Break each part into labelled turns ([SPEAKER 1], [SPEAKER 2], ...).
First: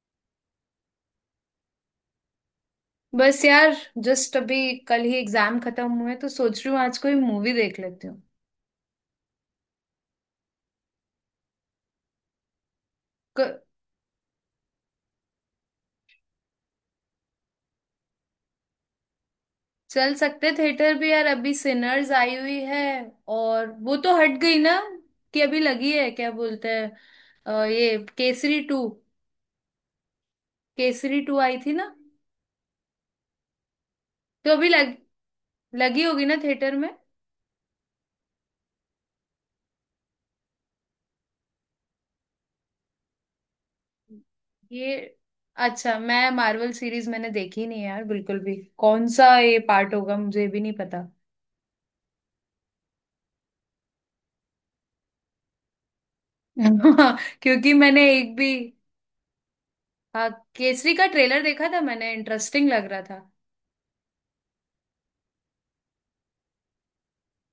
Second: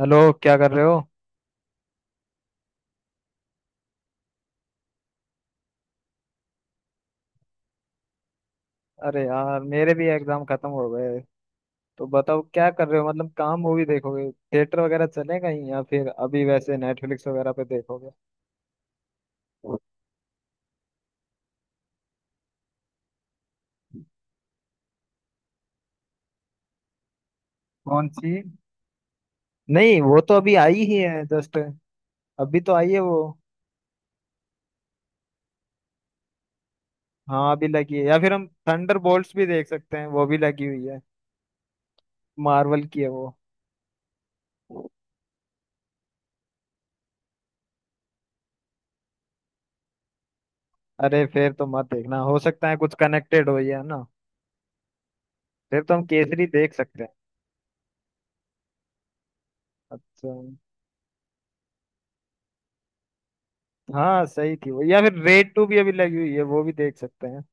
[SPEAKER 1] Hello. क्या कर रहे हो?
[SPEAKER 2] बस यार जस्ट अभी कल ही एग्जाम खत्म हुए तो सोच रही हूँ आज कोई मूवी देख लेती हूँ।
[SPEAKER 1] अरे यार, मेरे भी एग्जाम खत्म हो गए। तो बताओ क्या कर रहे हो? मतलब कहाँ
[SPEAKER 2] क-
[SPEAKER 1] मूवी देखोगे? थिएटर वगैरह चले कहीं या फिर अभी वैसे नेटफ्लिक्स वगैरह पे देखोगे?
[SPEAKER 2] चल सकते थिएटर भी यार, अभी सिनर्स आई हुई है। और वो तो हट गई ना? कि अभी लगी है क्या बोलते हैं ये
[SPEAKER 1] कौन सी?
[SPEAKER 2] केसरी टू।
[SPEAKER 1] नहीं वो तो अभी आई ही
[SPEAKER 2] केसरी
[SPEAKER 1] है
[SPEAKER 2] टू
[SPEAKER 1] जस्ट।
[SPEAKER 2] आई थी ना,
[SPEAKER 1] अभी तो आई है वो।
[SPEAKER 2] तो अभी लग लगी होगी ना थिएटर में।
[SPEAKER 1] हाँ अभी लगी है, या फिर हम थंडर भी देख सकते हैं, वो भी लगी हुई है। मार्वल की है वो।
[SPEAKER 2] ये अच्छा, मैं मार्वल सीरीज मैंने देखी नहीं है यार बिल्कुल भी, कौन सा ये पार्ट होगा मुझे भी नहीं पता।
[SPEAKER 1] अरे फिर तो मत देखना, हो सकता है कुछ कनेक्टेड हो या ना। फिर तो हम केसरी देख सकते हैं।
[SPEAKER 2] क्योंकि मैंने एक भी, हाँ,
[SPEAKER 1] अच्छा।
[SPEAKER 2] केसरी का ट्रेलर देखा था मैंने, इंटरेस्टिंग लग रहा था।
[SPEAKER 1] हाँ सही थी वो, या फिर रेड टू भी अभी लगी हुई है, वो भी देख सकते हैं।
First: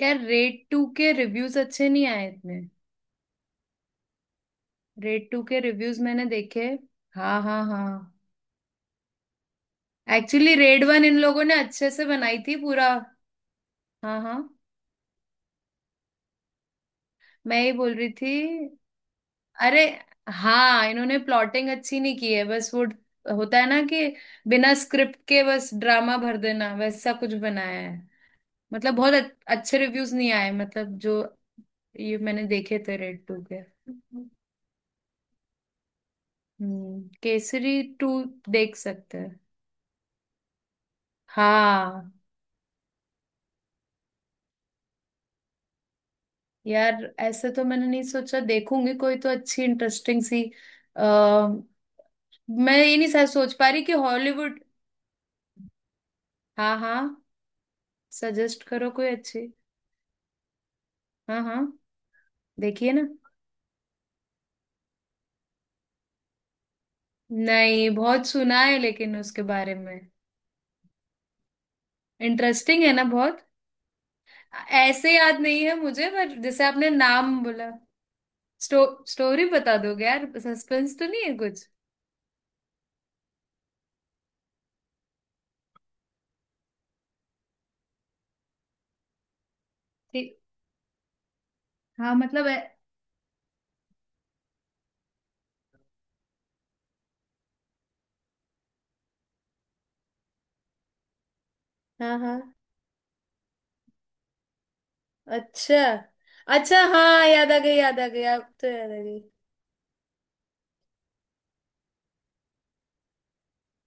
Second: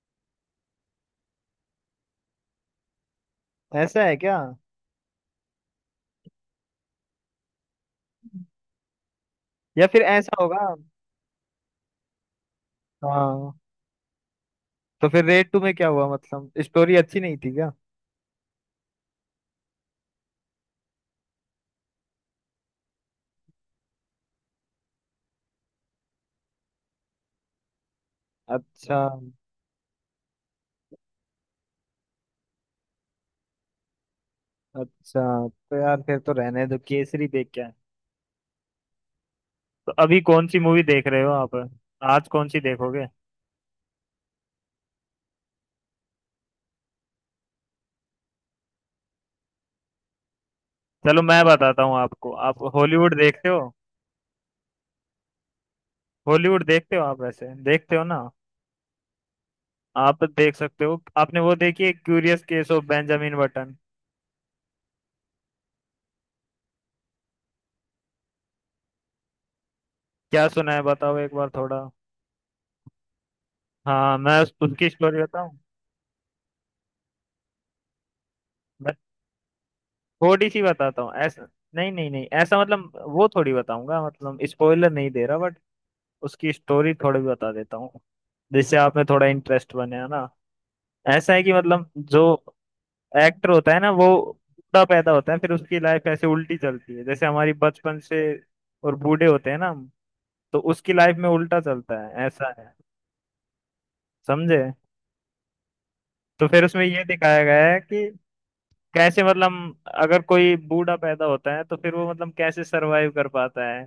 [SPEAKER 2] यार रेड टू के रिव्यूज अच्छे नहीं आए इतने।
[SPEAKER 1] ऐसा है क्या?
[SPEAKER 2] रेड टू के रिव्यूज मैंने देखे। हाँ हाँ हाँ।
[SPEAKER 1] या फिर ऐसा
[SPEAKER 2] एक्चुअली
[SPEAKER 1] होगा।
[SPEAKER 2] रेड वन इन लोगों ने अच्छे से बनाई थी पूरा।
[SPEAKER 1] हाँ।
[SPEAKER 2] हाँ हाँ।
[SPEAKER 1] तो फिर रेड टू में क्या हुआ? मतलब स्टोरी अच्छी नहीं थी
[SPEAKER 2] मैं
[SPEAKER 1] क्या?
[SPEAKER 2] ही बोल रही थी, अरे, हाँ इन्होंने प्लॉटिंग अच्छी नहीं की है, बस वो होता है ना कि बिना स्क्रिप्ट के बस ड्रामा भर देना, वैसा कुछ बनाया है। मतलब
[SPEAKER 1] अच्छा।
[SPEAKER 2] बहुत अच्छे रिव्यूज नहीं आए मतलब, जो ये मैंने देखे थे रेड टू के।
[SPEAKER 1] अच्छा तो यार फिर तो रहने दो, केसरी देख के आए।
[SPEAKER 2] केसरी टू देख सकते हैं।
[SPEAKER 1] तो अभी कौन सी मूवी देख रहे हो आप?
[SPEAKER 2] हाँ
[SPEAKER 1] आज कौन सी देखोगे?
[SPEAKER 2] यार, ऐसे तो मैंने नहीं सोचा, देखूंगी कोई तो अच्छी इंटरेस्टिंग सी।
[SPEAKER 1] चलो मैं
[SPEAKER 2] आ,
[SPEAKER 1] बताता हूँ आपको, आप
[SPEAKER 2] मैं ये नहीं
[SPEAKER 1] हॉलीवुड
[SPEAKER 2] सर
[SPEAKER 1] देखते
[SPEAKER 2] सोच
[SPEAKER 1] हो?
[SPEAKER 2] पा रही कि हॉलीवुड।
[SPEAKER 1] हॉलीवुड
[SPEAKER 2] हाँ
[SPEAKER 1] देखते हो आप
[SPEAKER 2] हाँ।
[SPEAKER 1] वैसे, देखते हो ना?
[SPEAKER 2] सजेस्ट करो कोई अच्छी।
[SPEAKER 1] आप देख सकते हो, आपने
[SPEAKER 2] हाँ
[SPEAKER 1] वो
[SPEAKER 2] हाँ,
[SPEAKER 1] देखी है क्यूरियस केस ऑफ
[SPEAKER 2] देखिए ना,
[SPEAKER 1] बेंजामिन बटन?
[SPEAKER 2] नहीं बहुत सुना है लेकिन उसके बारे में।
[SPEAKER 1] क्या सुना है बताओ एक बार थोड़ा।
[SPEAKER 2] इंटरेस्टिंग है ना बहुत।
[SPEAKER 1] हाँ मैं उसकी
[SPEAKER 2] ऐसे
[SPEAKER 1] स्टोरी
[SPEAKER 2] याद
[SPEAKER 1] बताऊं।
[SPEAKER 2] नहीं है मुझे, पर जैसे आपने नाम बोला, स्टोरी बता दोगे यार?
[SPEAKER 1] थोड़ी सी
[SPEAKER 2] सस्पेंस
[SPEAKER 1] बताता
[SPEAKER 2] तो
[SPEAKER 1] हूँ
[SPEAKER 2] नहीं है
[SPEAKER 1] ऐसा।
[SPEAKER 2] कुछ।
[SPEAKER 1] नहीं नहीं नहीं, ऐसा मतलब वो थोड़ी बताऊंगा, मतलब स्पॉइलर नहीं दे रहा बट उसकी स्टोरी थोड़ी बता देता हूँ, जिससे आप में थोड़ा इंटरेस्ट बने, है ना?
[SPEAKER 2] ठीक।
[SPEAKER 1] ऐसा है कि मतलब
[SPEAKER 2] हाँ
[SPEAKER 1] जो
[SPEAKER 2] मतलब है।
[SPEAKER 1] एक्टर होता है ना वो, बूढ़ा पैदा होता है, फिर उसकी लाइफ ऐसे उल्टी चलती है, जैसे हमारी बचपन से और बूढ़े होते हैं ना हम, तो उसकी लाइफ में उल्टा चलता
[SPEAKER 2] हाँ
[SPEAKER 1] है, ऐसा
[SPEAKER 2] हाँ।
[SPEAKER 1] है। समझे?
[SPEAKER 2] अच्छा
[SPEAKER 1] तो फिर
[SPEAKER 2] अच्छा।
[SPEAKER 1] उसमें ये
[SPEAKER 2] हाँ
[SPEAKER 1] दिखाया
[SPEAKER 2] याद आ
[SPEAKER 1] गया
[SPEAKER 2] गई,
[SPEAKER 1] है
[SPEAKER 2] याद
[SPEAKER 1] कि
[SPEAKER 2] आ गई, अब तो याद आ गई।
[SPEAKER 1] कैसे मतलब अगर कोई बूढ़ा पैदा होता है तो फिर वो मतलब कैसे सरवाइव कर पाता है,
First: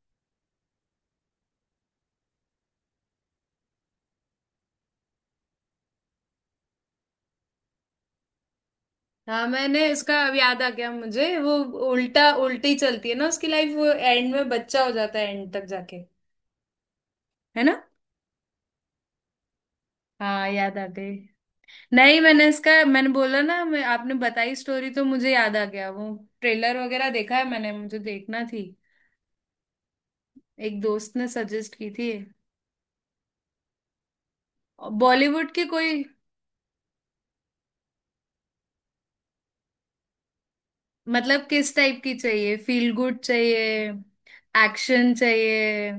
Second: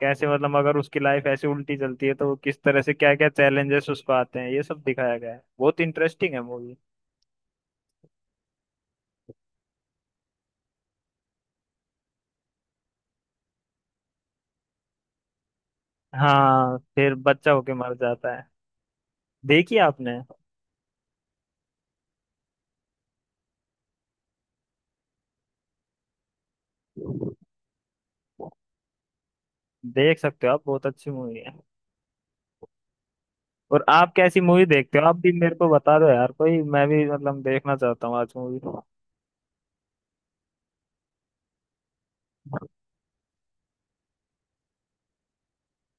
[SPEAKER 1] कैसे मतलब अगर उसकी लाइफ ऐसे उल्टी चलती है तो वो किस तरह से क्या क्या चैलेंजेस उसको आते हैं, ये सब दिखाया गया है। बहुत इंटरेस्टिंग है मूवी।
[SPEAKER 2] हाँ मैंने उसका अब याद आ गया मुझे, वो उल्टा उल्टी चलती है ना उसकी लाइफ, वो एंड में बच्चा हो जाता है एंड तक जाके।
[SPEAKER 1] हाँ फिर बच्चा
[SPEAKER 2] है
[SPEAKER 1] होके
[SPEAKER 2] ना।
[SPEAKER 1] मर जाता है। देखिए आपने।
[SPEAKER 2] हाँ याद आ गई। नहीं मैंने इसका, मैंने बोला ना, मैं आपने बताई स्टोरी तो मुझे याद आ गया वो, ट्रेलर वगैरह देखा है मैंने, मुझे देखना थी,
[SPEAKER 1] देख सकते हो आप,
[SPEAKER 2] एक
[SPEAKER 1] बहुत अच्छी
[SPEAKER 2] दोस्त ने
[SPEAKER 1] मूवी है।
[SPEAKER 2] सजेस्ट की थी।
[SPEAKER 1] और आप कैसी मूवी देखते हो? आप भी
[SPEAKER 2] बॉलीवुड
[SPEAKER 1] मेरे
[SPEAKER 2] की
[SPEAKER 1] को बता
[SPEAKER 2] कोई?
[SPEAKER 1] दो यार कोई, मैं भी मतलब देखना चाहता हूँ आज मूवी।
[SPEAKER 2] मतलब किस टाइप की चाहिए, फील गुड चाहिए, एक्शन चाहिए,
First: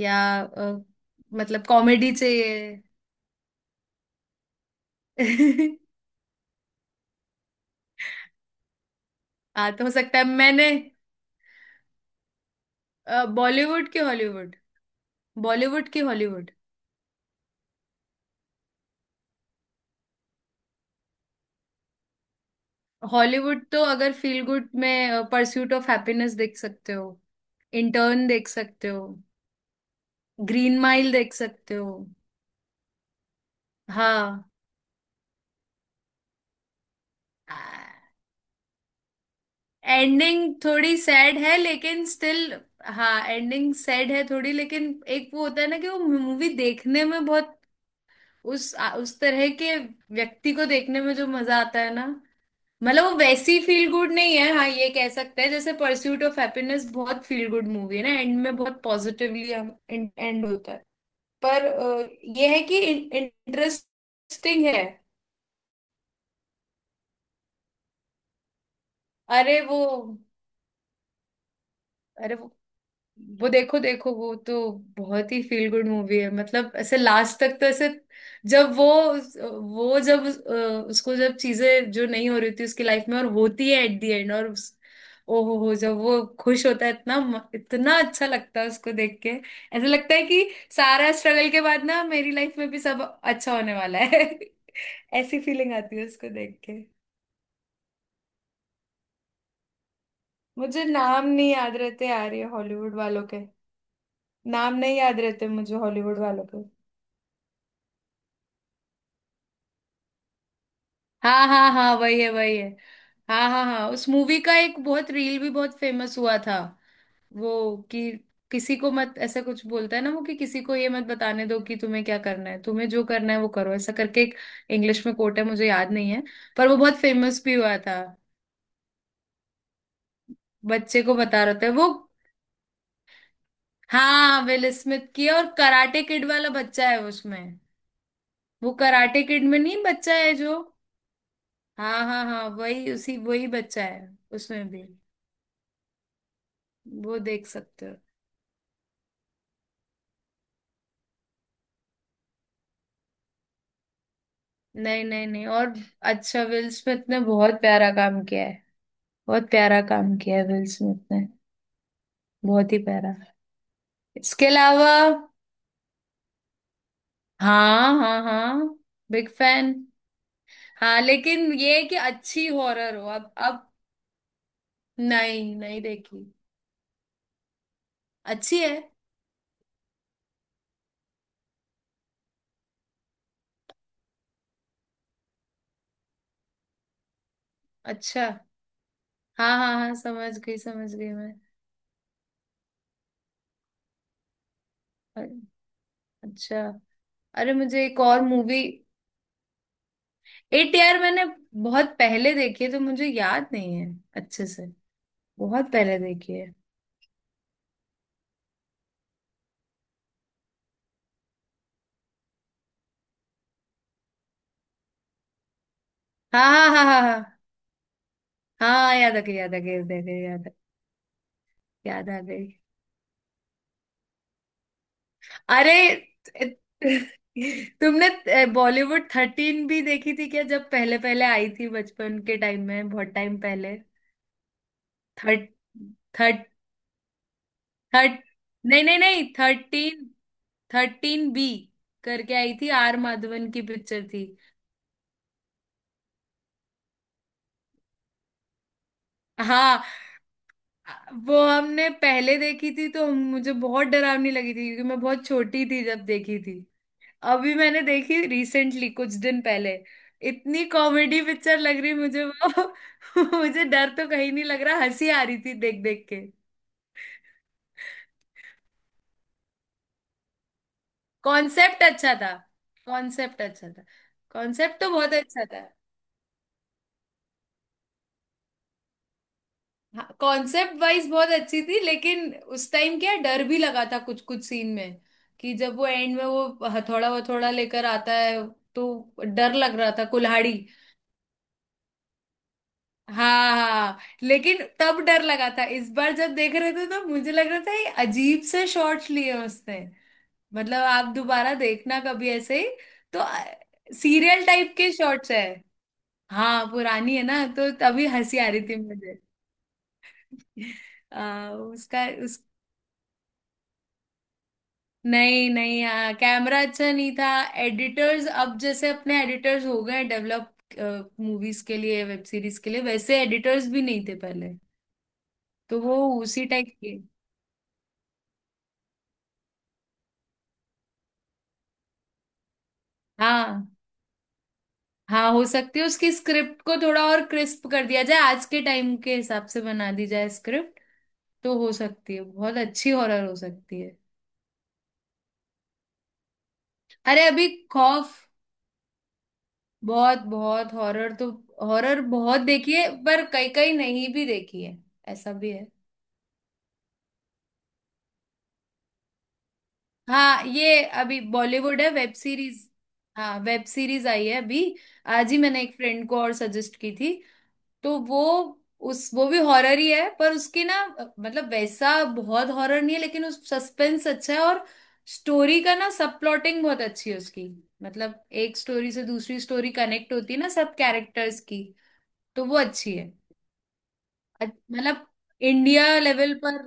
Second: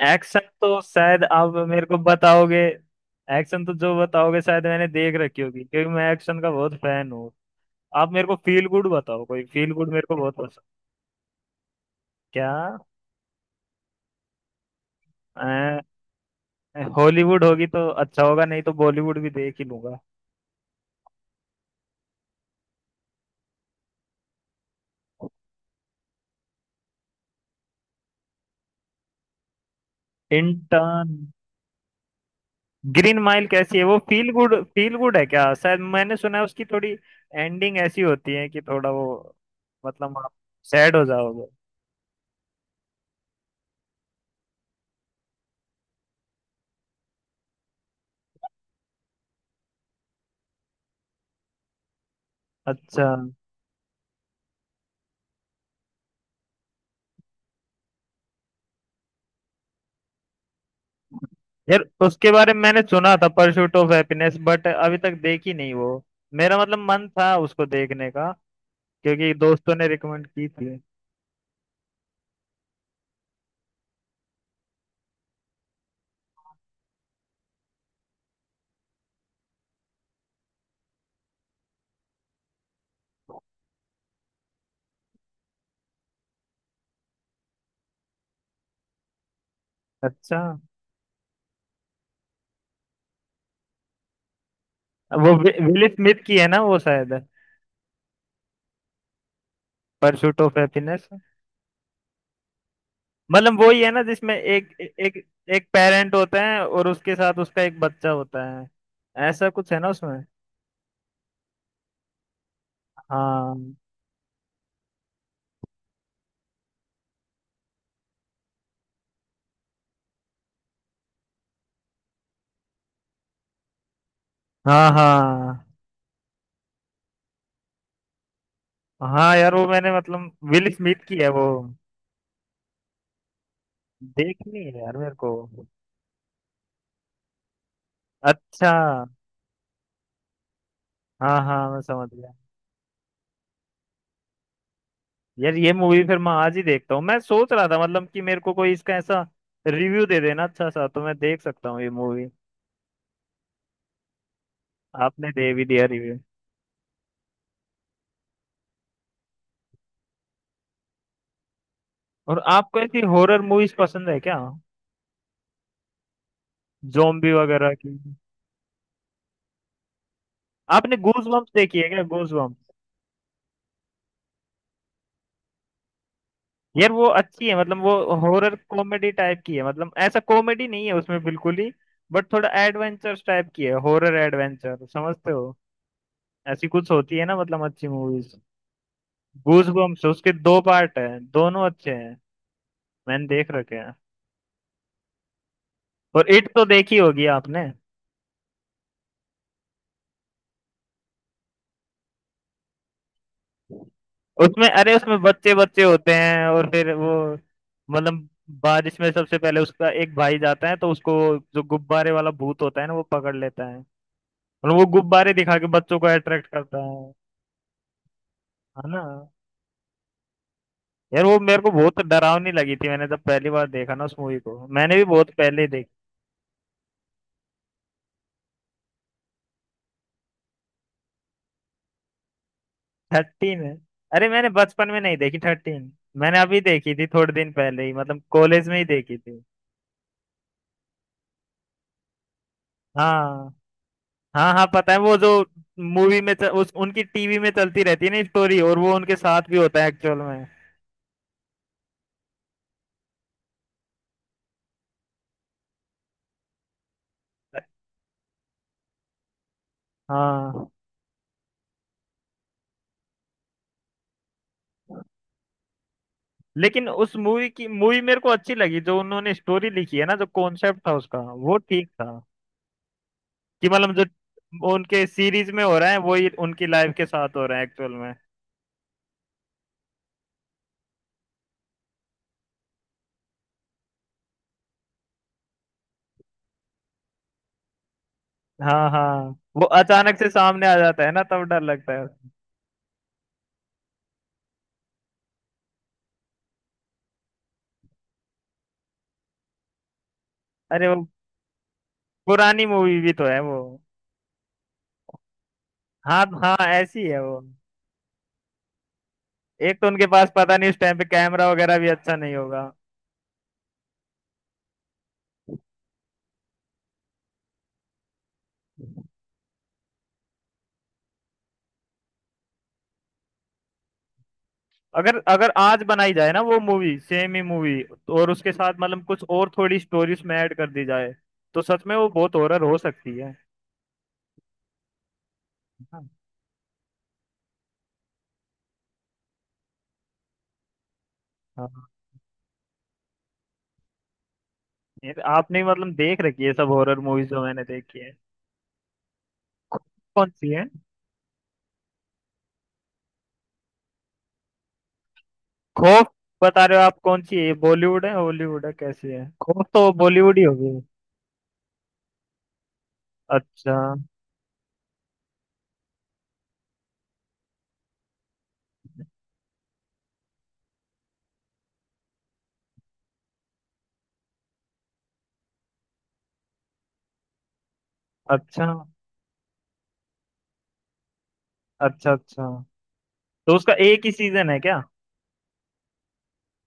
[SPEAKER 2] या
[SPEAKER 1] एक्शन
[SPEAKER 2] अ,
[SPEAKER 1] तो शायद आप
[SPEAKER 2] मतलब
[SPEAKER 1] मेरे को
[SPEAKER 2] कॉमेडी
[SPEAKER 1] बताओगे।
[SPEAKER 2] चाहिए?
[SPEAKER 1] एक्शन तो जो बताओगे शायद मैंने देख रखी होगी, क्योंकि मैं एक्शन का बहुत फैन हूँ। आप मेरे को फील गुड बताओ, कोई फील
[SPEAKER 2] हाँ तो हो
[SPEAKER 1] गुड मेरे को
[SPEAKER 2] सकता है
[SPEAKER 1] बहुत पसंद।
[SPEAKER 2] मैंने,
[SPEAKER 1] क्या?
[SPEAKER 2] बॉलीवुड की हॉलीवुड
[SPEAKER 1] अ,
[SPEAKER 2] बॉलीवुड की हॉलीवुड।
[SPEAKER 1] हॉलीवुड होगी तो अच्छा होगा, नहीं तो बॉलीवुड भी देख ही लूंगा।
[SPEAKER 2] हॉलीवुड तो अगर फील गुड में परस्यूट ऑफ हैप्पीनेस देख सकते हो, इंटर्न देख सकते हो, ग्रीन माइल
[SPEAKER 1] इंटर्न।
[SPEAKER 2] देख सकते हो।
[SPEAKER 1] ग्रीन माइल कैसी है वो? फील
[SPEAKER 2] हाँ
[SPEAKER 1] गुड, फील गुड है क्या? शायद मैंने सुना है उसकी थोड़ी एंडिंग ऐसी होती है कि थोड़ा वो, मतलब आप
[SPEAKER 2] एंडिंग
[SPEAKER 1] सैड
[SPEAKER 2] थोड़ी
[SPEAKER 1] हो
[SPEAKER 2] सैड
[SPEAKER 1] जाओगे।
[SPEAKER 2] है लेकिन स्टिल। हाँ एंडिंग सैड है थोड़ी, लेकिन एक वो होता है ना कि वो मूवी देखने में बहुत उस तरह के व्यक्ति को देखने में जो मजा आता है ना। मतलब
[SPEAKER 1] अच्छा।
[SPEAKER 2] वो वैसी फील गुड नहीं है, हाँ ये कह सकते हैं, जैसे परस्यूट ऑफ हैप्पीनेस बहुत फील गुड मूवी है ना, एंड में बहुत पॉजिटिवली एंड होता है। पर
[SPEAKER 1] यार उसके
[SPEAKER 2] ये
[SPEAKER 1] बारे
[SPEAKER 2] है
[SPEAKER 1] में
[SPEAKER 2] कि
[SPEAKER 1] मैंने सुना था Pursuit of Happiness,
[SPEAKER 2] interesting
[SPEAKER 1] but
[SPEAKER 2] है।
[SPEAKER 1] अभी तक देखी नहीं वो। मेरा मतलब मन था उसको देखने का, क्योंकि
[SPEAKER 2] अरे
[SPEAKER 1] दोस्तों
[SPEAKER 2] वो
[SPEAKER 1] ने रिकमेंड की थी।
[SPEAKER 2] अरे वो देखो देखो, वो तो बहुत ही फील गुड मूवी है, मतलब ऐसे लास्ट तक तो ऐसे, जब वो जब उस- अ, उसको जब चीजें जो नहीं हो रही थी उसकी लाइफ में और होती है एट दी एंड, ओ हो, जब वो खुश होता है इतना, इतना अच्छा लगता है उसको देख के, ऐसा लगता है
[SPEAKER 1] अच्छा।
[SPEAKER 2] कि सारा स्ट्रगल के बाद ना मेरी लाइफ में भी सब अच्छा होने वाला है।
[SPEAKER 1] वो
[SPEAKER 2] ऐसी फीलिंग
[SPEAKER 1] विल
[SPEAKER 2] आती है
[SPEAKER 1] स्मिथ
[SPEAKER 2] उसको
[SPEAKER 1] की है
[SPEAKER 2] देख
[SPEAKER 1] ना वो
[SPEAKER 2] के।
[SPEAKER 1] शायद, परस्यूट ऑफ
[SPEAKER 2] मुझे
[SPEAKER 1] हैप्पीनेस।
[SPEAKER 2] नाम नहीं याद रहते यार ये हॉलीवुड वालों के।
[SPEAKER 1] मतलब वही है ना जिसमें एक,
[SPEAKER 2] नाम नहीं
[SPEAKER 1] एक
[SPEAKER 2] याद रहते
[SPEAKER 1] एक
[SPEAKER 2] मुझे
[SPEAKER 1] पेरेंट
[SPEAKER 2] हॉलीवुड
[SPEAKER 1] होता
[SPEAKER 2] वालों के।
[SPEAKER 1] है और उसके साथ उसका एक बच्चा होता है, ऐसा कुछ है ना उसमें?
[SPEAKER 2] हाँ हाँ हाँ, वही है वही है। हाँ हाँ
[SPEAKER 1] हाँ
[SPEAKER 2] हाँ, उस मूवी का एक बहुत रील भी बहुत फेमस हुआ था। वो कि किसी को मत, ऐसा कुछ बोलता है ना वो, कि किसी को ये मत बताने दो कि तुम्हें क्या करना है, तुम्हें जो करना है वो करो, ऐसा करके एक
[SPEAKER 1] हाँ
[SPEAKER 2] इंग्लिश में कोट है,
[SPEAKER 1] हाँ
[SPEAKER 2] मुझे याद नहीं है, पर वो बहुत फेमस भी हुआ था।
[SPEAKER 1] हाँ। यार वो मैंने मतलब विल
[SPEAKER 2] बच्चे
[SPEAKER 1] स्मिथ
[SPEAKER 2] को
[SPEAKER 1] की है
[SPEAKER 2] बता
[SPEAKER 1] वो,
[SPEAKER 2] रहे थे वो। हाँ
[SPEAKER 1] देखनी
[SPEAKER 2] विल
[SPEAKER 1] है यार
[SPEAKER 2] स्मिथ
[SPEAKER 1] मेरे
[SPEAKER 2] की
[SPEAKER 1] को।
[SPEAKER 2] है, और कराटे किड वाला बच्चा है उसमें। वो
[SPEAKER 1] अच्छा।
[SPEAKER 2] कराटे किड में नहीं, बच्चा है जो।
[SPEAKER 1] हाँ हाँ मैं
[SPEAKER 2] हाँ
[SPEAKER 1] समझ
[SPEAKER 2] हाँ
[SPEAKER 1] गया।
[SPEAKER 2] हाँ, वही बच्चा है उसमें भी।
[SPEAKER 1] यार ये मूवी फिर मैं आज ही देखता हूँ, मैं
[SPEAKER 2] वो देख
[SPEAKER 1] सोच रहा था
[SPEAKER 2] सकते हो।
[SPEAKER 1] मतलब कि मेरे को कोई इसका ऐसा रिव्यू दे देना अच्छा सा, तो मैं देख सकता हूँ ये मूवी।
[SPEAKER 2] नहीं नहीं
[SPEAKER 1] आपने
[SPEAKER 2] नहीं,
[SPEAKER 1] दे भी
[SPEAKER 2] और
[SPEAKER 1] दिया रिव्यू।
[SPEAKER 2] अच्छा विल स्मिथ ने बहुत प्यारा काम किया है, बहुत प्यारा काम किया है विल स्मिथ ने,
[SPEAKER 1] और
[SPEAKER 2] बहुत ही
[SPEAKER 1] आपको ऐसी
[SPEAKER 2] प्यारा।
[SPEAKER 1] हॉरर मूवीज पसंद है क्या?
[SPEAKER 2] इसके अलावा
[SPEAKER 1] जोम्बी वगैरह
[SPEAKER 2] हाँ
[SPEAKER 1] की?
[SPEAKER 2] हाँ हाँ, बिग फैन।
[SPEAKER 1] आपने
[SPEAKER 2] हाँ
[SPEAKER 1] गूज बम्प्स
[SPEAKER 2] लेकिन ये
[SPEAKER 1] देखी
[SPEAKER 2] है
[SPEAKER 1] है
[SPEAKER 2] कि
[SPEAKER 1] क्या, गूज
[SPEAKER 2] अच्छी
[SPEAKER 1] बम्प्स?
[SPEAKER 2] हॉरर हो, अब नहीं नहीं देखी।
[SPEAKER 1] यार वो अच्छी है, मतलब वो हॉरर
[SPEAKER 2] अच्छी है।
[SPEAKER 1] कॉमेडी टाइप की है, मतलब ऐसा कॉमेडी नहीं है उसमें बिल्कुल ही, बट थोड़ा एडवेंचर टाइप की है। हॉरर एडवेंचर समझते हो? ऐसी कुछ होती है ना, मतलब अच्छी
[SPEAKER 2] अच्छा।
[SPEAKER 1] मूवीज।
[SPEAKER 2] हाँ हाँ हाँ,
[SPEAKER 1] गूजबम्प्स उसके दो
[SPEAKER 2] समझ
[SPEAKER 1] पार्ट है,
[SPEAKER 2] गई मैं।
[SPEAKER 1] दोनों अच्छे हैं, मैंने देख रखे हैं।
[SPEAKER 2] अ-
[SPEAKER 1] और इट
[SPEAKER 2] अच्छा,
[SPEAKER 1] तो देखी होगी
[SPEAKER 2] अरे
[SPEAKER 1] आपने?
[SPEAKER 2] मुझे एक और मूवी, एट यार मैंने बहुत पहले देखी है तो मुझे याद नहीं है अच्छे से,
[SPEAKER 1] उसमें अरे उसमें बच्चे
[SPEAKER 2] बहुत
[SPEAKER 1] बच्चे
[SPEAKER 2] पहले
[SPEAKER 1] होते
[SPEAKER 2] देखी
[SPEAKER 1] हैं
[SPEAKER 2] है।
[SPEAKER 1] और फिर वो मतलब, बारिश में सबसे पहले उसका एक भाई जाता है तो उसको जो गुब्बारे वाला भूत होता है ना वो पकड़ लेता है, और वो गुब्बारे दिखा के बच्चों को
[SPEAKER 2] हाँ
[SPEAKER 1] अट्रैक्ट
[SPEAKER 2] हाँ
[SPEAKER 1] करता
[SPEAKER 2] हाँ हाँ
[SPEAKER 1] है
[SPEAKER 2] हाँ,
[SPEAKER 1] है
[SPEAKER 2] हाँ
[SPEAKER 1] ना?
[SPEAKER 2] याद आ गई, याद आ गई, याद आ गई,
[SPEAKER 1] यार वो मेरे को बहुत
[SPEAKER 2] याद आ गई।
[SPEAKER 1] डरावनी लगी थी, मैंने जब पहली बार देखा ना उस मूवी को, मैंने भी बहुत पहले।
[SPEAKER 2] अरे, तुमने बॉलीवुड थर्टीन भी देखी थी क्या? जब पहले पहले आई थी बचपन के टाइम में, बहुत टाइम
[SPEAKER 1] थर्टीन है?
[SPEAKER 2] पहले।
[SPEAKER 1] अरे मैंने बचपन में नहीं देखी
[SPEAKER 2] थर्ट
[SPEAKER 1] थर्टीन, मैंने
[SPEAKER 2] थर्ट
[SPEAKER 1] अभी देखी थी थोड़े दिन पहले ही,
[SPEAKER 2] थर्ट
[SPEAKER 1] मतलब कॉलेज में
[SPEAKER 2] नहीं
[SPEAKER 1] ही
[SPEAKER 2] नहीं
[SPEAKER 1] देखी
[SPEAKER 2] नहीं,
[SPEAKER 1] थी।
[SPEAKER 2] थर्टीन, थर्टीन बी करके आई थी, आर माधवन
[SPEAKER 1] हाँ
[SPEAKER 2] की पिक्चर थी।
[SPEAKER 1] हाँ हाँ पता है वो जो मूवी में उस उनकी टीवी में चलती रहती है ना स्टोरी, और वो उनके साथ भी होता
[SPEAKER 2] हाँ
[SPEAKER 1] है एक्चुअल में।
[SPEAKER 2] वो हमने पहले देखी थी तो मुझे बहुत डरावनी लगी थी क्योंकि मैं बहुत छोटी थी जब देखी थी। अभी मैंने देखी रिसेंटली कुछ दिन पहले, इतनी
[SPEAKER 1] हाँ
[SPEAKER 2] कॉमेडी पिक्चर लग रही मुझे वो। मुझे डर तो कहीं नहीं लग रहा, हंसी आ रही थी देख देख के।
[SPEAKER 1] लेकिन उस मूवी की, मूवी मेरे को अच्छी लगी, जो उन्होंने स्टोरी लिखी है ना, जो कॉन्सेप्ट था उसका वो
[SPEAKER 2] कॉन्सेप्ट
[SPEAKER 1] ठीक था,
[SPEAKER 2] अच्छा था। कॉन्सेप्ट
[SPEAKER 1] कि
[SPEAKER 2] अच्छा था।
[SPEAKER 1] मतलब जो
[SPEAKER 2] कॉन्सेप्ट तो
[SPEAKER 1] उनके
[SPEAKER 2] बहुत अच्छा
[SPEAKER 1] सीरीज
[SPEAKER 2] था।
[SPEAKER 1] में हो रहा है वही उनकी लाइफ के साथ हो रहा है एक्चुअल में।
[SPEAKER 2] हाँ कॉन्सेप्ट वाइज बहुत अच्छी थी, लेकिन उस टाइम क्या डर भी लगा था कुछ कुछ सीन में, कि जब वो एंड में वो हथौड़ा वथौड़ा लेकर आता है, तो
[SPEAKER 1] हाँ हाँ।
[SPEAKER 2] डर
[SPEAKER 1] वो
[SPEAKER 2] लग रहा था,
[SPEAKER 1] अचानक से
[SPEAKER 2] कुल्हाड़ी।
[SPEAKER 1] सामने आ जाता है ना, तब डर लगता है।
[SPEAKER 2] हाँ हाँ, लेकिन तब डर लगा था, इस बार जब देख रहे थे तो मुझे लग रहा था ये अजीब से शॉर्ट्स लिए हैं उसने। मतलब
[SPEAKER 1] अरे वो
[SPEAKER 2] आप दोबारा देखना कभी ऐसे
[SPEAKER 1] पुरानी
[SPEAKER 2] ही
[SPEAKER 1] मूवी भी तो
[SPEAKER 2] तो,
[SPEAKER 1] है वो।
[SPEAKER 2] सीरियल टाइप के शॉर्ट्स है।
[SPEAKER 1] हाँ हाँ
[SPEAKER 2] हाँ
[SPEAKER 1] ऐसी
[SPEAKER 2] पुरानी
[SPEAKER 1] है
[SPEAKER 2] है
[SPEAKER 1] वो।
[SPEAKER 2] ना तो तभी हंसी आ रही थी मुझे।
[SPEAKER 1] एक तो उनके पास पता नहीं उस टाइम पे कैमरा वगैरह भी
[SPEAKER 2] उसका
[SPEAKER 1] अच्छा नहीं
[SPEAKER 2] उस
[SPEAKER 1] होगा।
[SPEAKER 2] नहीं नहीं, हाँ, कैमरा अच्छा नहीं था, एडिटर्स अब जैसे अपने एडिटर्स हो गए डेवलप, मूवीज के लिए, वेब सीरीज के लिए, वैसे एडिटर्स भी नहीं थे पहले।
[SPEAKER 1] अगर अगर
[SPEAKER 2] तो
[SPEAKER 1] आज
[SPEAKER 2] वो
[SPEAKER 1] बनाई जाए ना
[SPEAKER 2] उसी
[SPEAKER 1] वो
[SPEAKER 2] टाइप की।
[SPEAKER 1] मूवी, सेम ही मूवी, और उसके साथ मतलब कुछ और थोड़ी स्टोरी उसमें ऐड कर दी जाए, तो सच में वो बहुत हॉरर हो सकती है।
[SPEAKER 2] हाँ हाँ, हो सकती है,
[SPEAKER 1] हाँ।
[SPEAKER 2] उसकी स्क्रिप्ट को थोड़ा और क्रिस्प कर दिया जाए, आज के टाइम के हिसाब से बना दी जाए स्क्रिप्ट तो हो
[SPEAKER 1] हाँ।
[SPEAKER 2] सकती है, बहुत अच्छी हॉरर हो सकती है।
[SPEAKER 1] ये तो आपने मतलब देख रखी है सब हॉरर
[SPEAKER 2] अरे
[SPEAKER 1] मूवीज जो
[SPEAKER 2] अभी
[SPEAKER 1] मैंने देखी है।
[SPEAKER 2] खौफ, बहुत
[SPEAKER 1] कौन सी है?
[SPEAKER 2] बहुत हॉरर तो, हॉरर बहुत देखी है पर कई कई नहीं भी देखी है, ऐसा भी है।
[SPEAKER 1] खौफ बता रहे हो, आप कौन सी है? बॉलीवुड है हॉलीवुड है कैसी है? खौफ तो बॉलीवुड ही
[SPEAKER 2] हाँ
[SPEAKER 1] होगी।
[SPEAKER 2] ये अभी बॉलीवुड है वेब सीरीज। हाँ वेब
[SPEAKER 1] अच्छा।
[SPEAKER 2] सीरीज आई है अभी। आज ही मैंने एक फ्रेंड को और सजेस्ट की थी, तो वो, उस वो भी हॉरर ही है पर उसकी ना, मतलब वैसा बहुत हॉरर नहीं है, लेकिन उस सस्पेंस अच्छा है, और स्टोरी का ना सब प्लॉटिंग बहुत अच्छी है उसकी, मतलब एक
[SPEAKER 1] अच्छा
[SPEAKER 2] स्टोरी से दूसरी स्टोरी कनेक्ट होती है ना सब कैरेक्टर्स की।
[SPEAKER 1] अच्छा।
[SPEAKER 2] तो
[SPEAKER 1] अच्छा
[SPEAKER 2] वो अच्छी है।
[SPEAKER 1] तो उसका एक ही
[SPEAKER 2] अ-
[SPEAKER 1] सीजन है क्या?
[SPEAKER 2] मतलब इंडिया लेवल पर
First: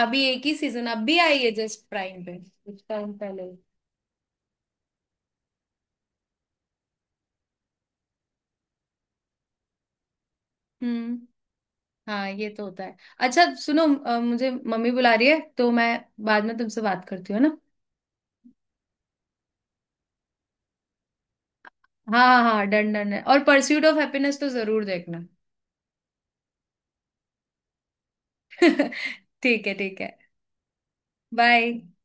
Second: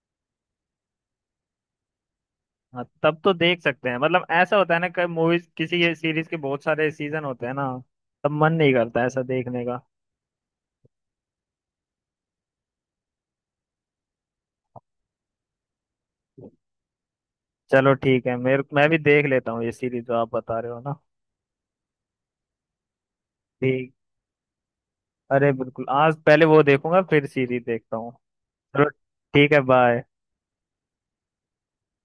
[SPEAKER 2] अभी एक ही सीजन, अब भी आई है जस्ट प्राइम पे
[SPEAKER 1] हाँ
[SPEAKER 2] कुछ टाइम
[SPEAKER 1] तब तो
[SPEAKER 2] पहले।
[SPEAKER 1] देख सकते हैं, मतलब ऐसा होता है ना कई मूवीज किसी सीरीज के बहुत सारे सीजन होते हैं ना, तब मन नहीं करता ऐसा देखने का।
[SPEAKER 2] हम्म, हाँ ये तो होता है। अच्छा सुनो, मुझे मम्मी बुला रही है तो मैं बाद में तुमसे बात करती हूँ, है ना?
[SPEAKER 1] चलो ठीक है, मेरे मैं भी देख लेता हूँ ये सीरीज जो आप बता रहे हो ना।
[SPEAKER 2] हाँ हाँ, डन डन है। और परस्यूट
[SPEAKER 1] ठीक।
[SPEAKER 2] ऑफ हैप्पीनेस तो जरूर देखना।
[SPEAKER 1] अरे बिल्कुल, आज पहले वो देखूंगा फिर सीरीज देखता हूँ। चलो, ठीक है,
[SPEAKER 2] ठीक है ठीक
[SPEAKER 1] बाय।
[SPEAKER 2] है, बाय।